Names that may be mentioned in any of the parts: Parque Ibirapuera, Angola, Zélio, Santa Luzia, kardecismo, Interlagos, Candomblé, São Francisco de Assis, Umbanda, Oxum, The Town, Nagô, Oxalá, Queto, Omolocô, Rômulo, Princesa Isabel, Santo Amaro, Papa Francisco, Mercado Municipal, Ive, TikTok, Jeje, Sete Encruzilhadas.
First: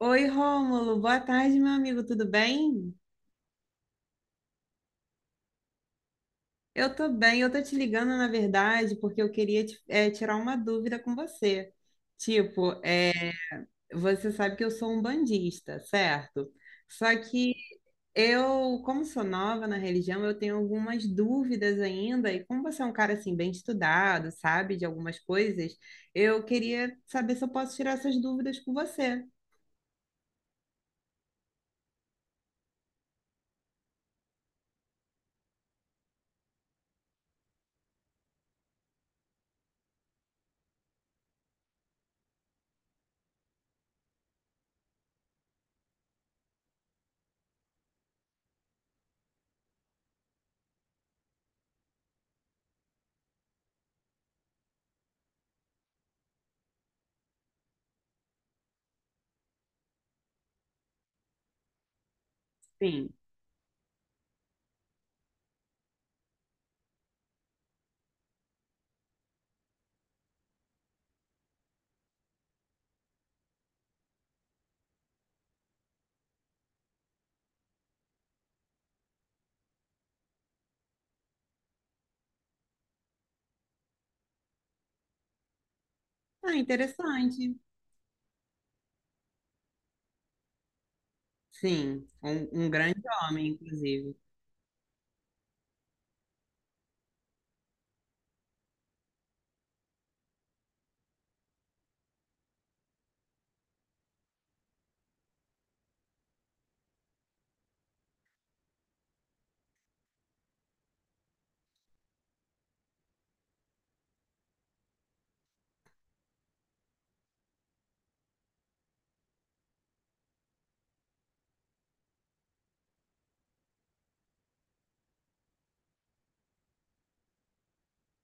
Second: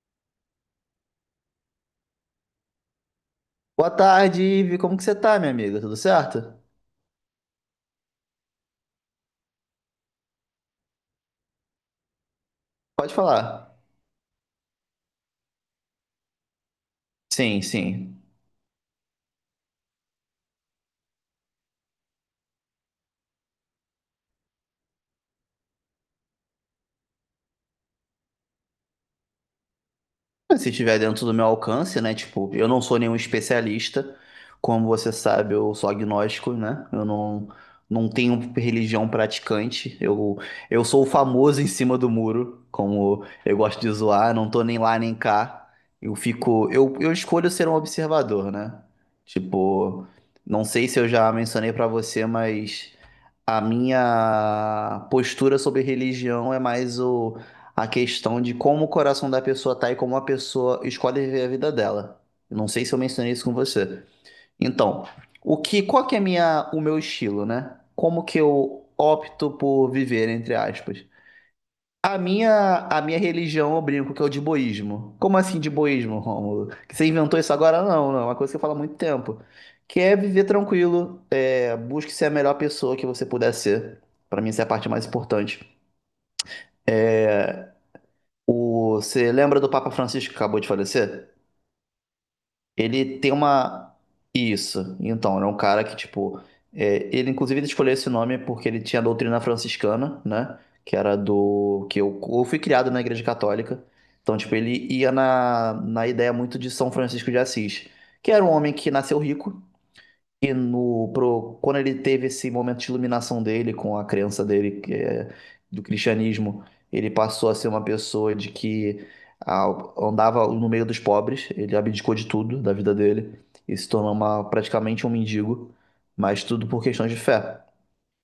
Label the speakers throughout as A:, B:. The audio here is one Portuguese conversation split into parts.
A: Oi, Rômulo, boa tarde, meu amigo, tudo bem?
B: Boa tarde, Ive. Como que você tá, minha amiga? Tudo certo?
A: Eu tô bem, eu tô te ligando, na verdade, porque eu queria tirar uma dúvida com você. Tipo,
B: Pode
A: eh,
B: falar.
A: Você sabe que eu sou um bandista, certo? Só que
B: Sim, sim.
A: eu, como sou nova na religião, eu tenho algumas dúvidas ainda, e como você é um cara, assim, bem estudado, sabe, de algumas coisas, eu queria saber se eu posso tirar essas dúvidas com você.
B: Se estiver dentro do meu alcance, né? Tipo, eu não sou nenhum especialista. Como você sabe, eu sou agnóstico, né? Eu não tenho religião praticante. Eu sou o famoso em cima do muro, como eu gosto de zoar. Não tô nem lá nem cá. Eu fico. Eu escolho ser um observador, né? Tipo, não sei se eu já mencionei pra você, mas. A minha postura sobre religião é mais o, a questão de como o coração da pessoa tá e como a pessoa escolhe viver a vida dela. Eu não sei se eu
A: Sim.
B: mencionei isso com você. Então, o que, qual que é a minha, o meu estilo, né? Como que eu opto por viver, entre aspas? A minha religião, eu brinco que é o de boísmo. Como assim de boísmo, Rômulo? Que você inventou isso agora? Não, não. É uma coisa que eu falo há muito tempo. Que é viver tranquilo. Busque ser a melhor pessoa que você puder ser. Pra mim, essa é a parte mais importante.
A: Ah, interessante.
B: Você lembra do Papa Francisco que acabou de falecer?
A: Sim, um grande
B: Ele tem
A: homem,
B: uma.
A: inclusive.
B: Isso. Então, ele é um cara que, tipo. Ele, inclusive, ele escolheu esse nome porque ele tinha a doutrina franciscana, né? Que era do. Que eu fui criado na Igreja Católica. Então, tipo, ele ia na ideia muito de São Francisco de Assis, que era um homem que nasceu rico. E no, pro, quando ele teve esse momento de iluminação dele com a crença dele que é, do cristianismo, ele passou a ser uma pessoa de que ah, andava no meio dos pobres, ele abdicou de tudo da vida dele e se tornou uma, praticamente um mendigo, mas tudo por questões de fé.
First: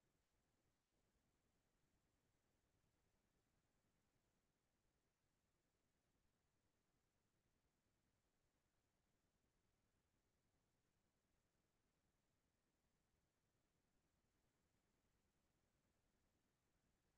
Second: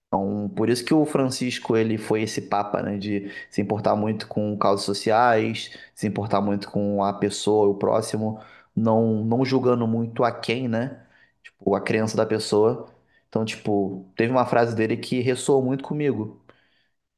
B: Então, por isso que o Francisco ele foi esse papa, né, de se importar muito com causas sociais, se importar muito com a pessoa, o próximo, não julgando muito a quem, né? Tipo, a crença da pessoa. Então, tipo, teve uma frase dele que ressoou muito comigo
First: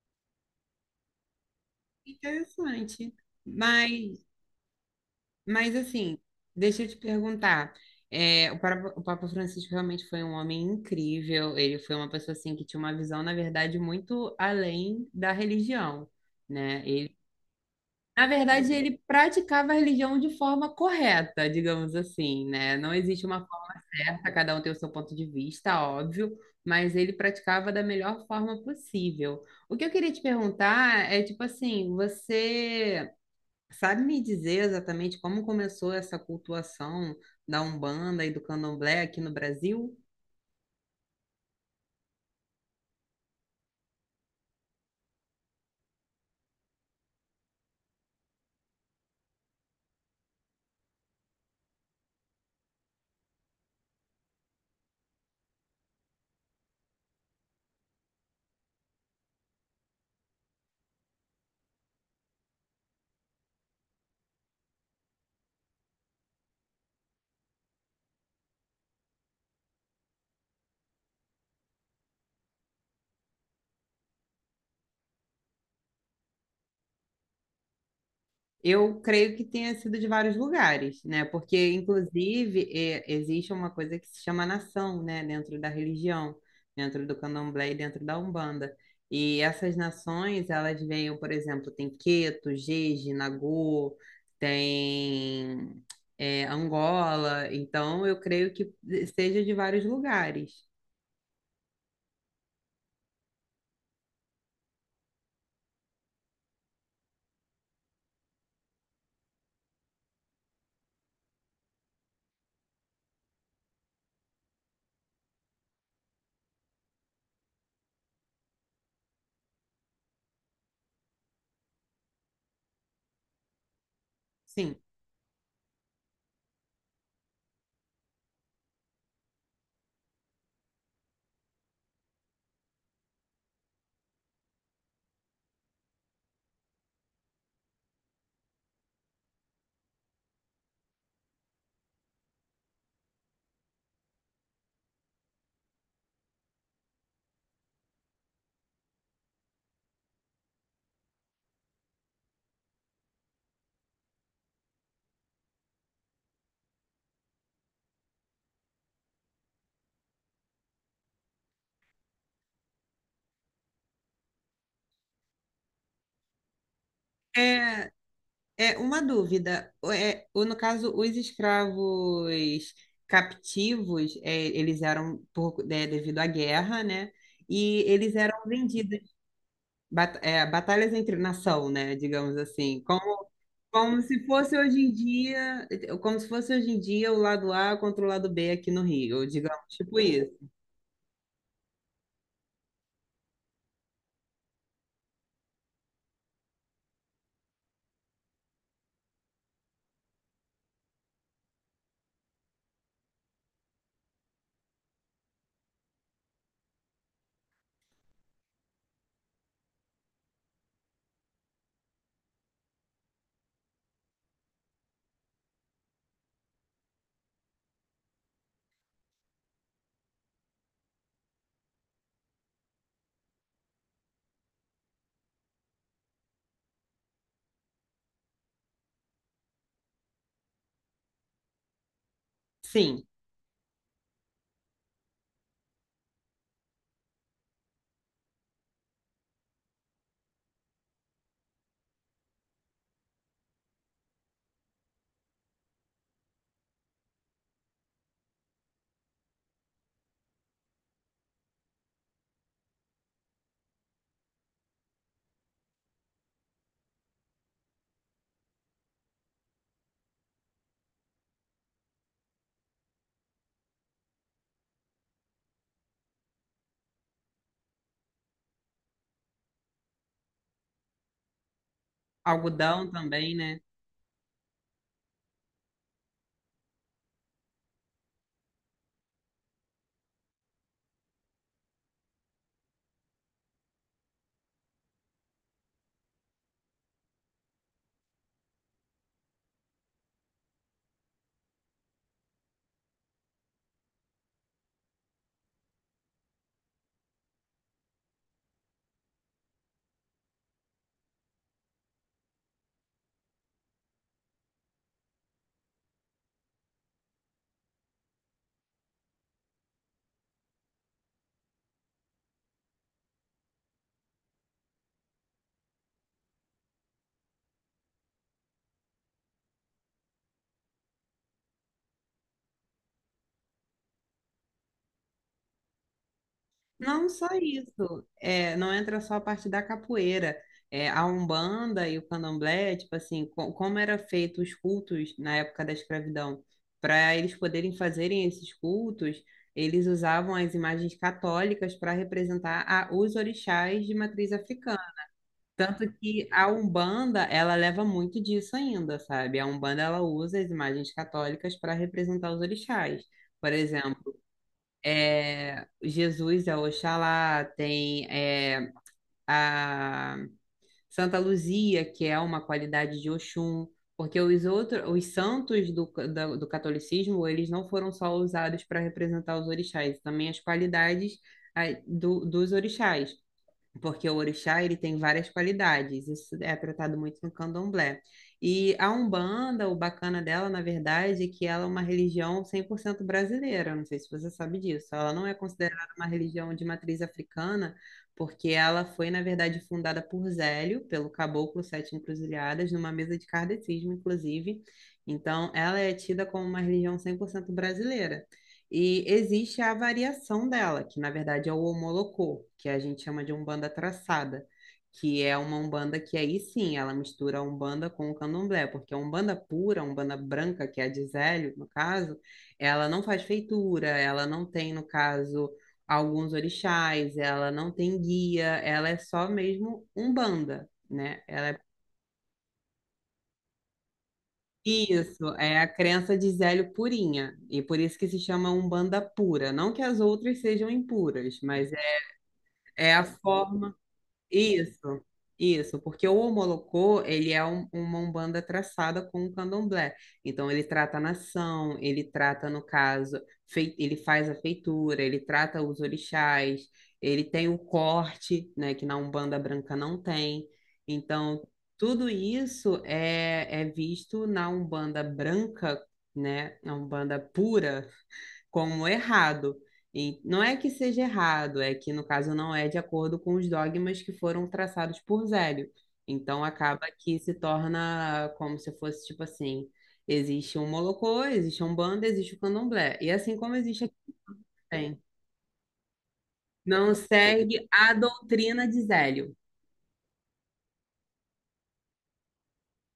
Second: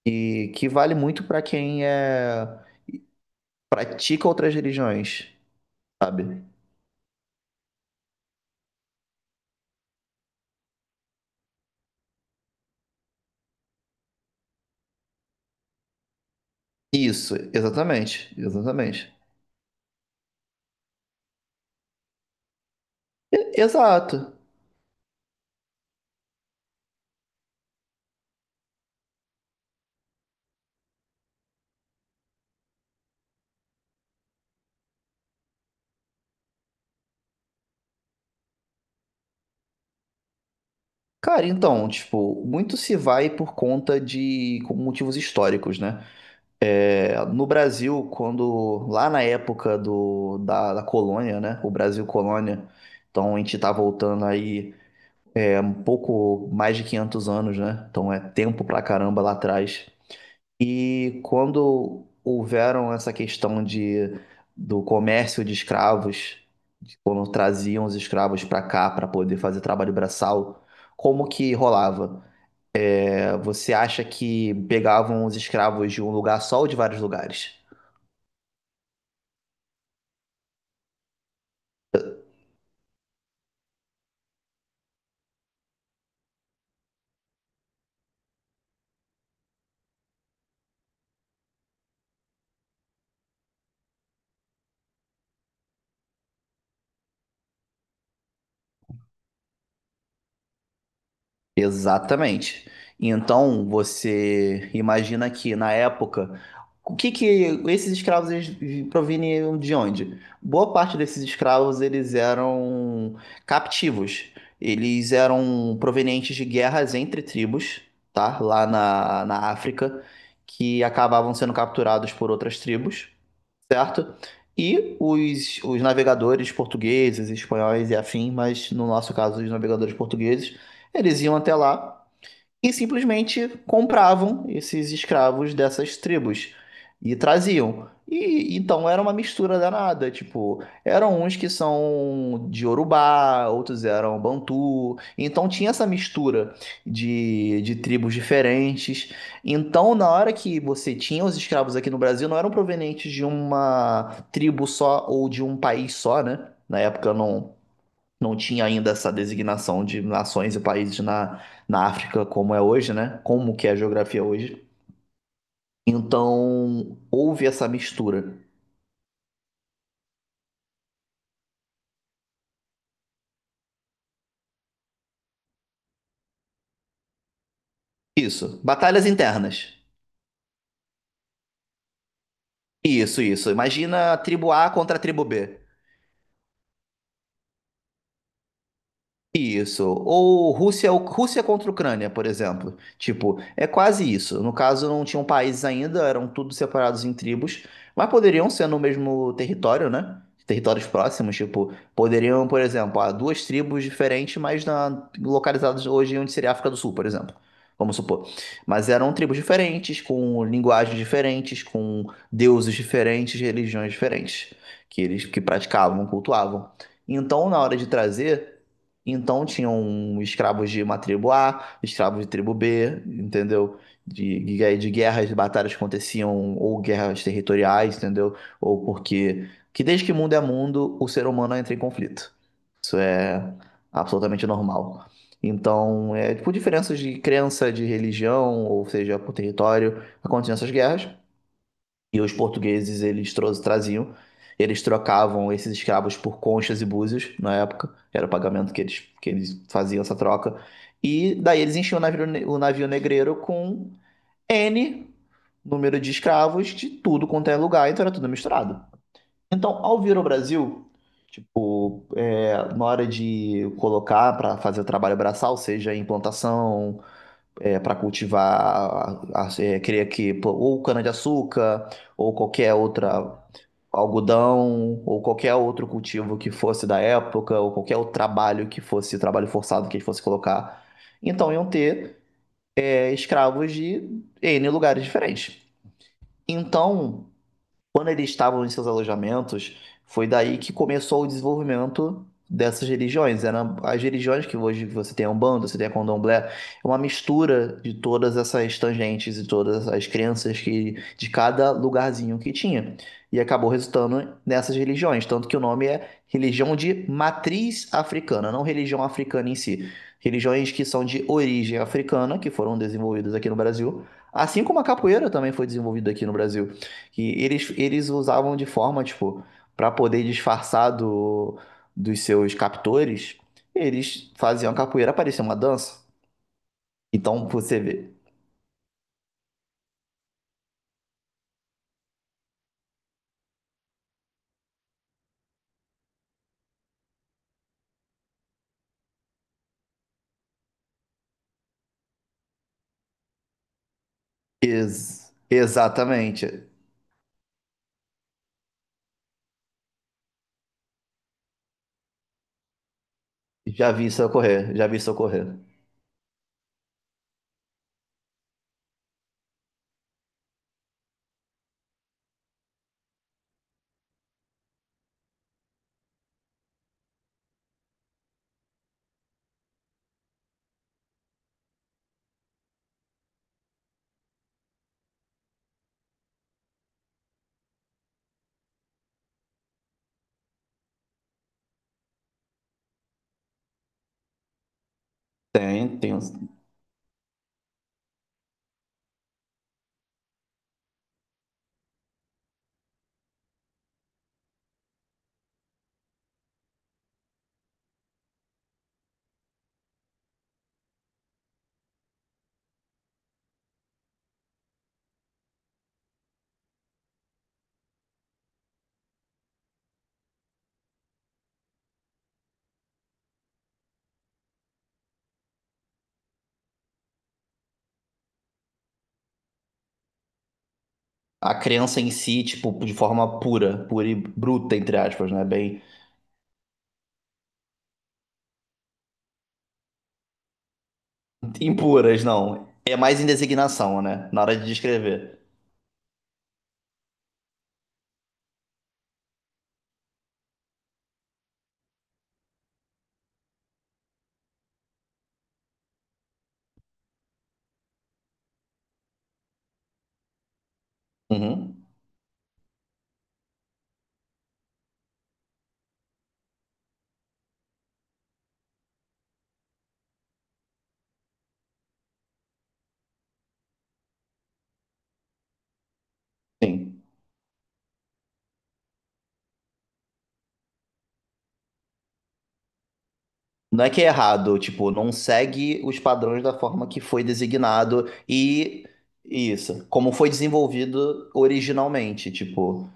B: e que vale muito para quem
A: Interessante. Mas,
B: pratica outras religiões,
A: mas assim,
B: sabe?
A: deixa eu te perguntar. É, o Papa Francisco realmente foi um homem incrível. Ele foi uma pessoa assim que tinha uma visão, na verdade, muito além da religião, né? Ele,
B: Isso,
A: na
B: exatamente,
A: verdade, ele
B: exatamente.
A: praticava a religião de forma correta, digamos assim, né? Não existe uma
B: Exato.
A: correta, cada um tem o seu ponto de vista, óbvio, mas ele praticava da melhor forma possível. O que eu queria te perguntar é, tipo assim, você sabe me dizer exatamente como começou essa cultuação da Umbanda e do Candomblé aqui no Brasil?
B: Cara, então, tipo, muito se vai por conta de com motivos históricos, né? No Brasil, quando lá na época da colônia, né? O Brasil colônia, então a gente tá voltando aí um pouco mais de 500 anos, né? Então é tempo pra caramba lá atrás. E quando houveram essa questão de, do comércio de escravos, de quando traziam os escravos para cá para poder fazer trabalho braçal, como que rolava? Você acha que pegavam os escravos de um lugar só ou de vários lugares?
A: Eu creio que tenha sido de vários lugares, né? Porque, inclusive, existe uma coisa que se chama nação, né? Dentro da religião, dentro do Candomblé e dentro da Umbanda. E essas nações, elas veem, por exemplo, tem Queto, Jeje, Nagô, tem, Angola. Então, eu creio que seja de vários lugares.
B: Exatamente. Então, você imagina que na época, o que que esses escravos eles proveniam de onde? Boa parte desses escravos eles eram captivos. Eles eram provenientes de guerras entre tribos, tá? Lá na África, que acabavam sendo capturados por outras tribos. Certo?
A: Sim.
B: E os navegadores portugueses, espanhóis e afim, mas no nosso caso, os navegadores portugueses, eles iam até lá e simplesmente compravam esses escravos dessas tribos e traziam. E então era uma mistura danada, tipo, eram uns que são de Urubá, outros eram Bantu, então tinha essa mistura de tribos diferentes. Então, na hora que você tinha os escravos aqui no Brasil, não eram provenientes de uma tribo só ou de um país só, né? Na época não tinha ainda essa designação de nações e países na África como é hoje, né? Como que é a geografia hoje. Então, houve essa
A: É,
B: mistura.
A: É uma dúvida. É, no caso, os escravos captivos, é, eles eram devido à guerra, né? E eles eram
B: Isso.
A: vendidos,
B: Batalhas internas.
A: batalhas entre nação, né? Digamos assim,
B: Isso,
A: como,
B: isso.
A: como
B: Imagina a
A: se
B: tribo
A: fosse
B: A
A: hoje em
B: contra a tribo B.
A: dia, como se fosse hoje em dia o lado A contra o lado B aqui no Rio, digamos,
B: Isso.
A: tipo isso.
B: Ou Rússia, Rússia contra Ucrânia, por exemplo. Tipo, é quase isso. No caso, não tinham países ainda, eram tudo separados em tribos, mas poderiam ser no mesmo território, né? Territórios próximos, tipo, poderiam, por exemplo, há duas tribos diferentes, mas na, localizadas hoje onde seria a África do Sul, por exemplo. Vamos supor. Mas eram tribos diferentes, com linguagens diferentes, com deuses diferentes, religiões diferentes, que eles que praticavam, cultuavam. Então, na hora de trazer. Então tinham escravos de uma tribo A, escravos de tribo B, entendeu? De guerras, de batalhas que aconteciam, ou guerras territoriais, entendeu? Ou porque. Que desde que mundo é mundo, o ser humano entra em conflito. Isso
A: Sim,
B: é absolutamente normal. Então, por diferenças de crença, de religião, ou seja, por território, aconteciam essas guerras. E os portugueses, eles traziam, eles trocavam esses escravos por conchas e búzios na época, era o pagamento que eles faziam essa troca. E daí eles enchiam o navio, o navio negreiro com N número de escravos de tudo quanto é lugar, então era tudo misturado. Então, ao vir ao Brasil, tipo, na hora de colocar para fazer o trabalho braçal, seja em plantação, para cultivar, queria que pô, ou cana-de-açúcar ou qualquer
A: algodão também,
B: outra
A: né?
B: algodão ou qualquer outro cultivo que fosse da época, ou qualquer outro trabalho que fosse trabalho forçado que eles fossem colocar. Então iam ter escravos de N lugares diferentes. Então, quando eles estavam em seus alojamentos, foi daí que começou o desenvolvimento dessas religiões. Eram as religiões que hoje você tem a Umbanda, você tem a Candomblé, é uma mistura de todas essas tangentes e todas as crenças que de cada lugarzinho que tinha. E acabou resultando nessas religiões, tanto que o nome é religião de matriz africana, não religião africana em si. Religiões que são de origem africana, que foram desenvolvidas aqui no Brasil, assim como a capoeira também foi desenvolvida aqui no Brasil. Que eles usavam de forma, tipo, para poder disfarçar do, dos seus captores, eles faziam a capoeira parecer uma dança.
A: Não só
B: Então você
A: isso,
B: vê.
A: é, não entra só a parte da capoeira. É, a Umbanda e o Candomblé, tipo assim, como era feito os cultos na época da escravidão, para eles poderem fazerem esses cultos, eles usavam as imagens católicas para representar os orixás de matriz africana. Tanto que a
B: Exatamente.
A: Umbanda, ela leva muito disso ainda, sabe? A Umbanda, ela usa as imagens católicas para representar os orixás. Por
B: Já vi
A: exemplo,
B: isso ocorrer, já vi isso ocorrer.
A: Jesus é Oxalá, tem é, a Santa Luzia, que é uma qualidade de Oxum, porque os outros, os santos do catolicismo, eles não foram só usados para representar os orixás, também as qualidades dos orixás porque o orixá ele tem várias qualidades, isso é tratado muito no candomblé. E a Umbanda, o bacana dela, na verdade, é que ela é uma religião 100% brasileira, não sei se você sabe disso. Ela não é considerada
B: Tem,
A: uma
B: tem.
A: religião de matriz africana, porque ela foi, na verdade, fundada por Zélio, pelo caboclo Sete Encruzilhadas, numa mesa de kardecismo, inclusive. Então, ela é tida como uma religião 100% brasileira, e existe a variação dela, que na verdade é o homolocô que a gente chama de Umbanda traçada, que é uma Umbanda que aí sim, ela mistura a Umbanda com o Candomblé, porque a Umbanda pura, a Umbanda branca, que é a de Zélio, no caso, ela não faz feitura, ela não tem, no caso, alguns orixás, ela não tem guia, ela é só mesmo Umbanda, né? Ela
B: A
A: é
B: criança em si, tipo, de forma pura, pura e bruta, entre
A: Isso,
B: aspas, né?
A: é a
B: Bem.
A: crença de Zélio purinha, e por isso que se chama Umbanda pura. Não que as outras sejam impuras, mas é,
B: Impuras, não.
A: é
B: É
A: a
B: mais em
A: forma.
B: designação, né? Na hora de
A: Isso,
B: descrever.
A: isso, porque o Omolocô, ele é uma umbanda traçada com o candomblé. Então, ele trata a nação, ele trata, no caso, ele faz a feitura, ele trata os orixás, ele tem o corte, né, que na umbanda branca não tem. Então,
B: Uhum.
A: tudo isso é, é visto na umbanda branca, né, na umbanda pura, como errado. E não é que seja errado, é que no caso não é de acordo com os dogmas que foram traçados por Zélio. Então acaba
B: Sim.
A: que se torna como se fosse tipo assim, existe um Molocô, existe um banda, existe o Candomblé. E assim como existe
B: Não é
A: aqui
B: que é errado, tipo,
A: tem.
B: não segue os padrões da forma
A: Não
B: que foi
A: segue a
B: designado
A: doutrina de
B: e
A: Zélio.
B: isso, como foi desenvolvido originalmente, tipo,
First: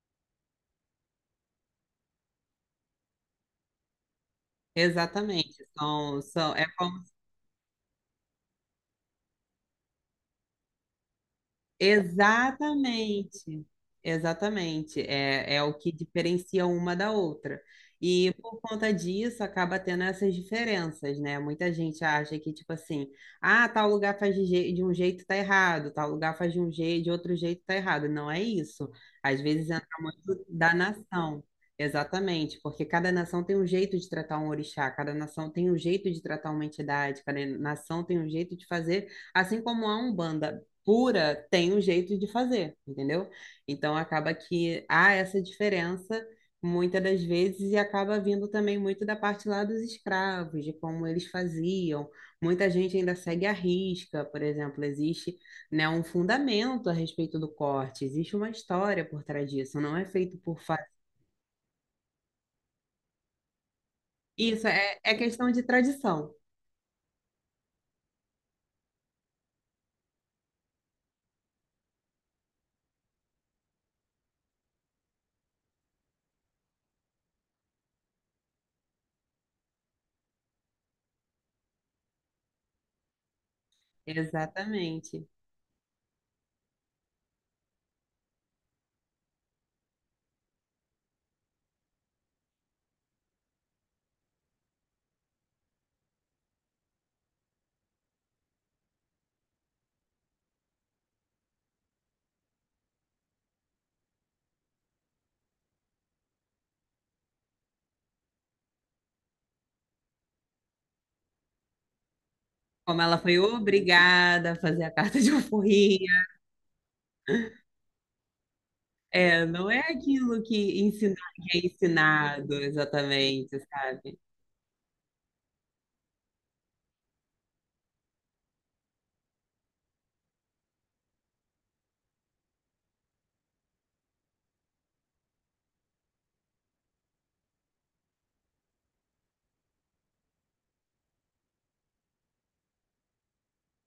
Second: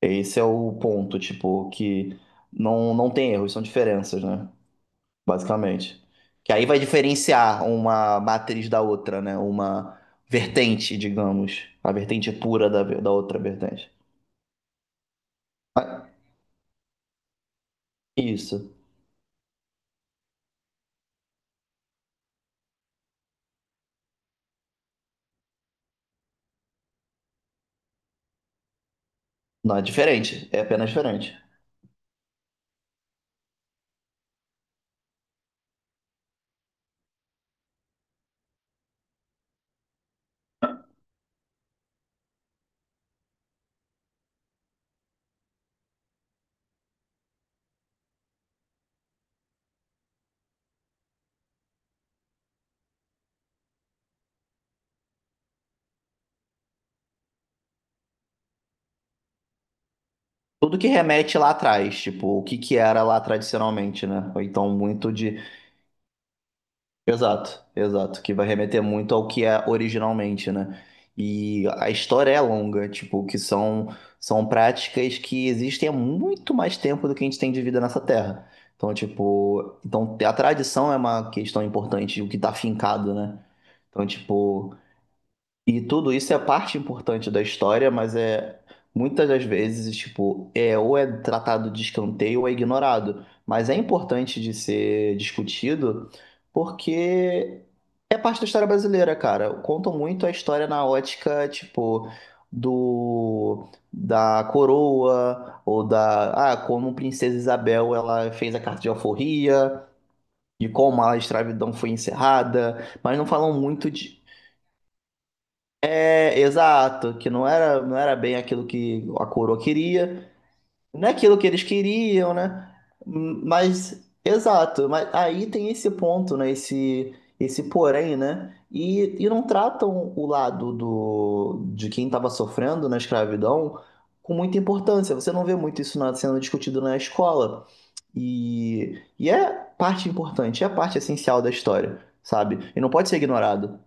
B: esse é o ponto, tipo, que não tem erros, são diferenças, né?
A: Exatamente.
B: Basicamente.
A: São,
B: Que
A: são,
B: aí
A: é
B: vai
A: como
B: diferenciar uma matriz da outra, né? Uma vertente, digamos, a vertente pura da outra
A: exatamente,
B: vertente.
A: exatamente. É, é o
B: Mas
A: que diferencia uma da outra. E por
B: isso,
A: conta disso acaba tendo essas diferenças, né? Muita gente acha que, tipo assim, ah, tal lugar faz de um jeito tá errado, tal lugar faz de um jeito, de outro jeito tá errado. Não é isso. Às vezes
B: não é
A: entra muito
B: diferente, é
A: da
B: apenas diferente.
A: nação. Exatamente, porque cada nação tem um jeito de tratar um orixá, cada nação tem um jeito de tratar uma entidade, cada nação tem um jeito de fazer, assim como a Umbanda pura tem um jeito de fazer, entendeu? Então acaba que há essa diferença muitas das vezes e acaba vindo também muito da parte lá dos escravos, de como eles faziam. Muita gente ainda segue a risca, por exemplo, existe, né, um fundamento a respeito do corte, existe uma história por trás disso, não é feito por
B: Tudo que
A: fato.
B: remete lá atrás, tipo, o que que era lá tradicionalmente, né? Ou
A: Isso
B: então
A: é,
B: muito
A: é
B: de.
A: questão de tradição,
B: Exato, exato. Que vai remeter muito ao que é originalmente, né? E a história é longa, tipo, que são práticas que existem há muito mais tempo do que a gente tem de vida nessa terra. Então, tipo, então a tradição é uma questão importante, o que tá fincado, né? Então, tipo.
A: exatamente.
B: E tudo isso é parte importante da história, mas é muitas das vezes, tipo, é ou é tratado de escanteio ou é ignorado. Mas é importante de ser discutido porque é parte da história brasileira, cara. Contam muito a história na ótica, tipo, do da coroa ou da, como Princesa Isabel ela fez a carta de alforria, de como a escravidão foi encerrada,
A: Como
B: mas
A: ela
B: não
A: foi
B: falam muito de
A: obrigada a fazer a carta de alforria,
B: exato, que não era, não era bem aquilo que a
A: é,
B: coroa
A: não é
B: queria,
A: aquilo que
B: não é
A: ensinar,
B: aquilo que
A: que
B: eles
A: é
B: queriam,
A: ensinado
B: né?
A: exatamente,
B: Mas,
A: sabe?
B: exato, mas aí tem esse ponto, né? Esse porém, né? E não tratam o lado do, de quem estava sofrendo na escravidão com muita importância. Você não vê muito isso sendo discutido na escola. E é parte importante, é parte essencial da história, sabe? E não pode ser ignorado.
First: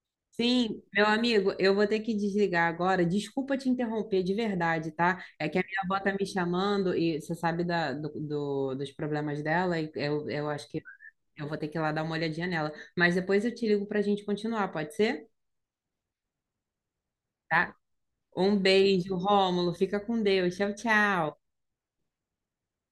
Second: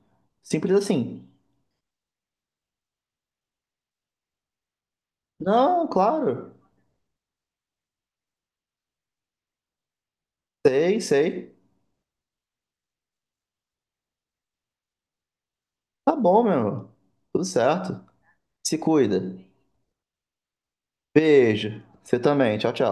B: Simples
A: Sim, meu
B: assim.
A: amigo, eu vou ter que desligar agora. Desculpa te interromper de verdade, tá? É que a minha
B: Não,
A: avó tá me
B: claro.
A: chamando e você sabe dos problemas dela e eu acho que
B: Sei,
A: eu
B: sei.
A: vou ter que ir lá dar uma olhadinha nela. Mas depois eu te ligo pra gente continuar, pode ser?
B: Tá bom, meu irmão. Tudo
A: Tá?
B: certo.
A: Um
B: Se
A: beijo,
B: cuida.
A: Rômulo. Fica com Deus. Tchau, tchau.
B: Beijo. Você também. Tchau, tchau.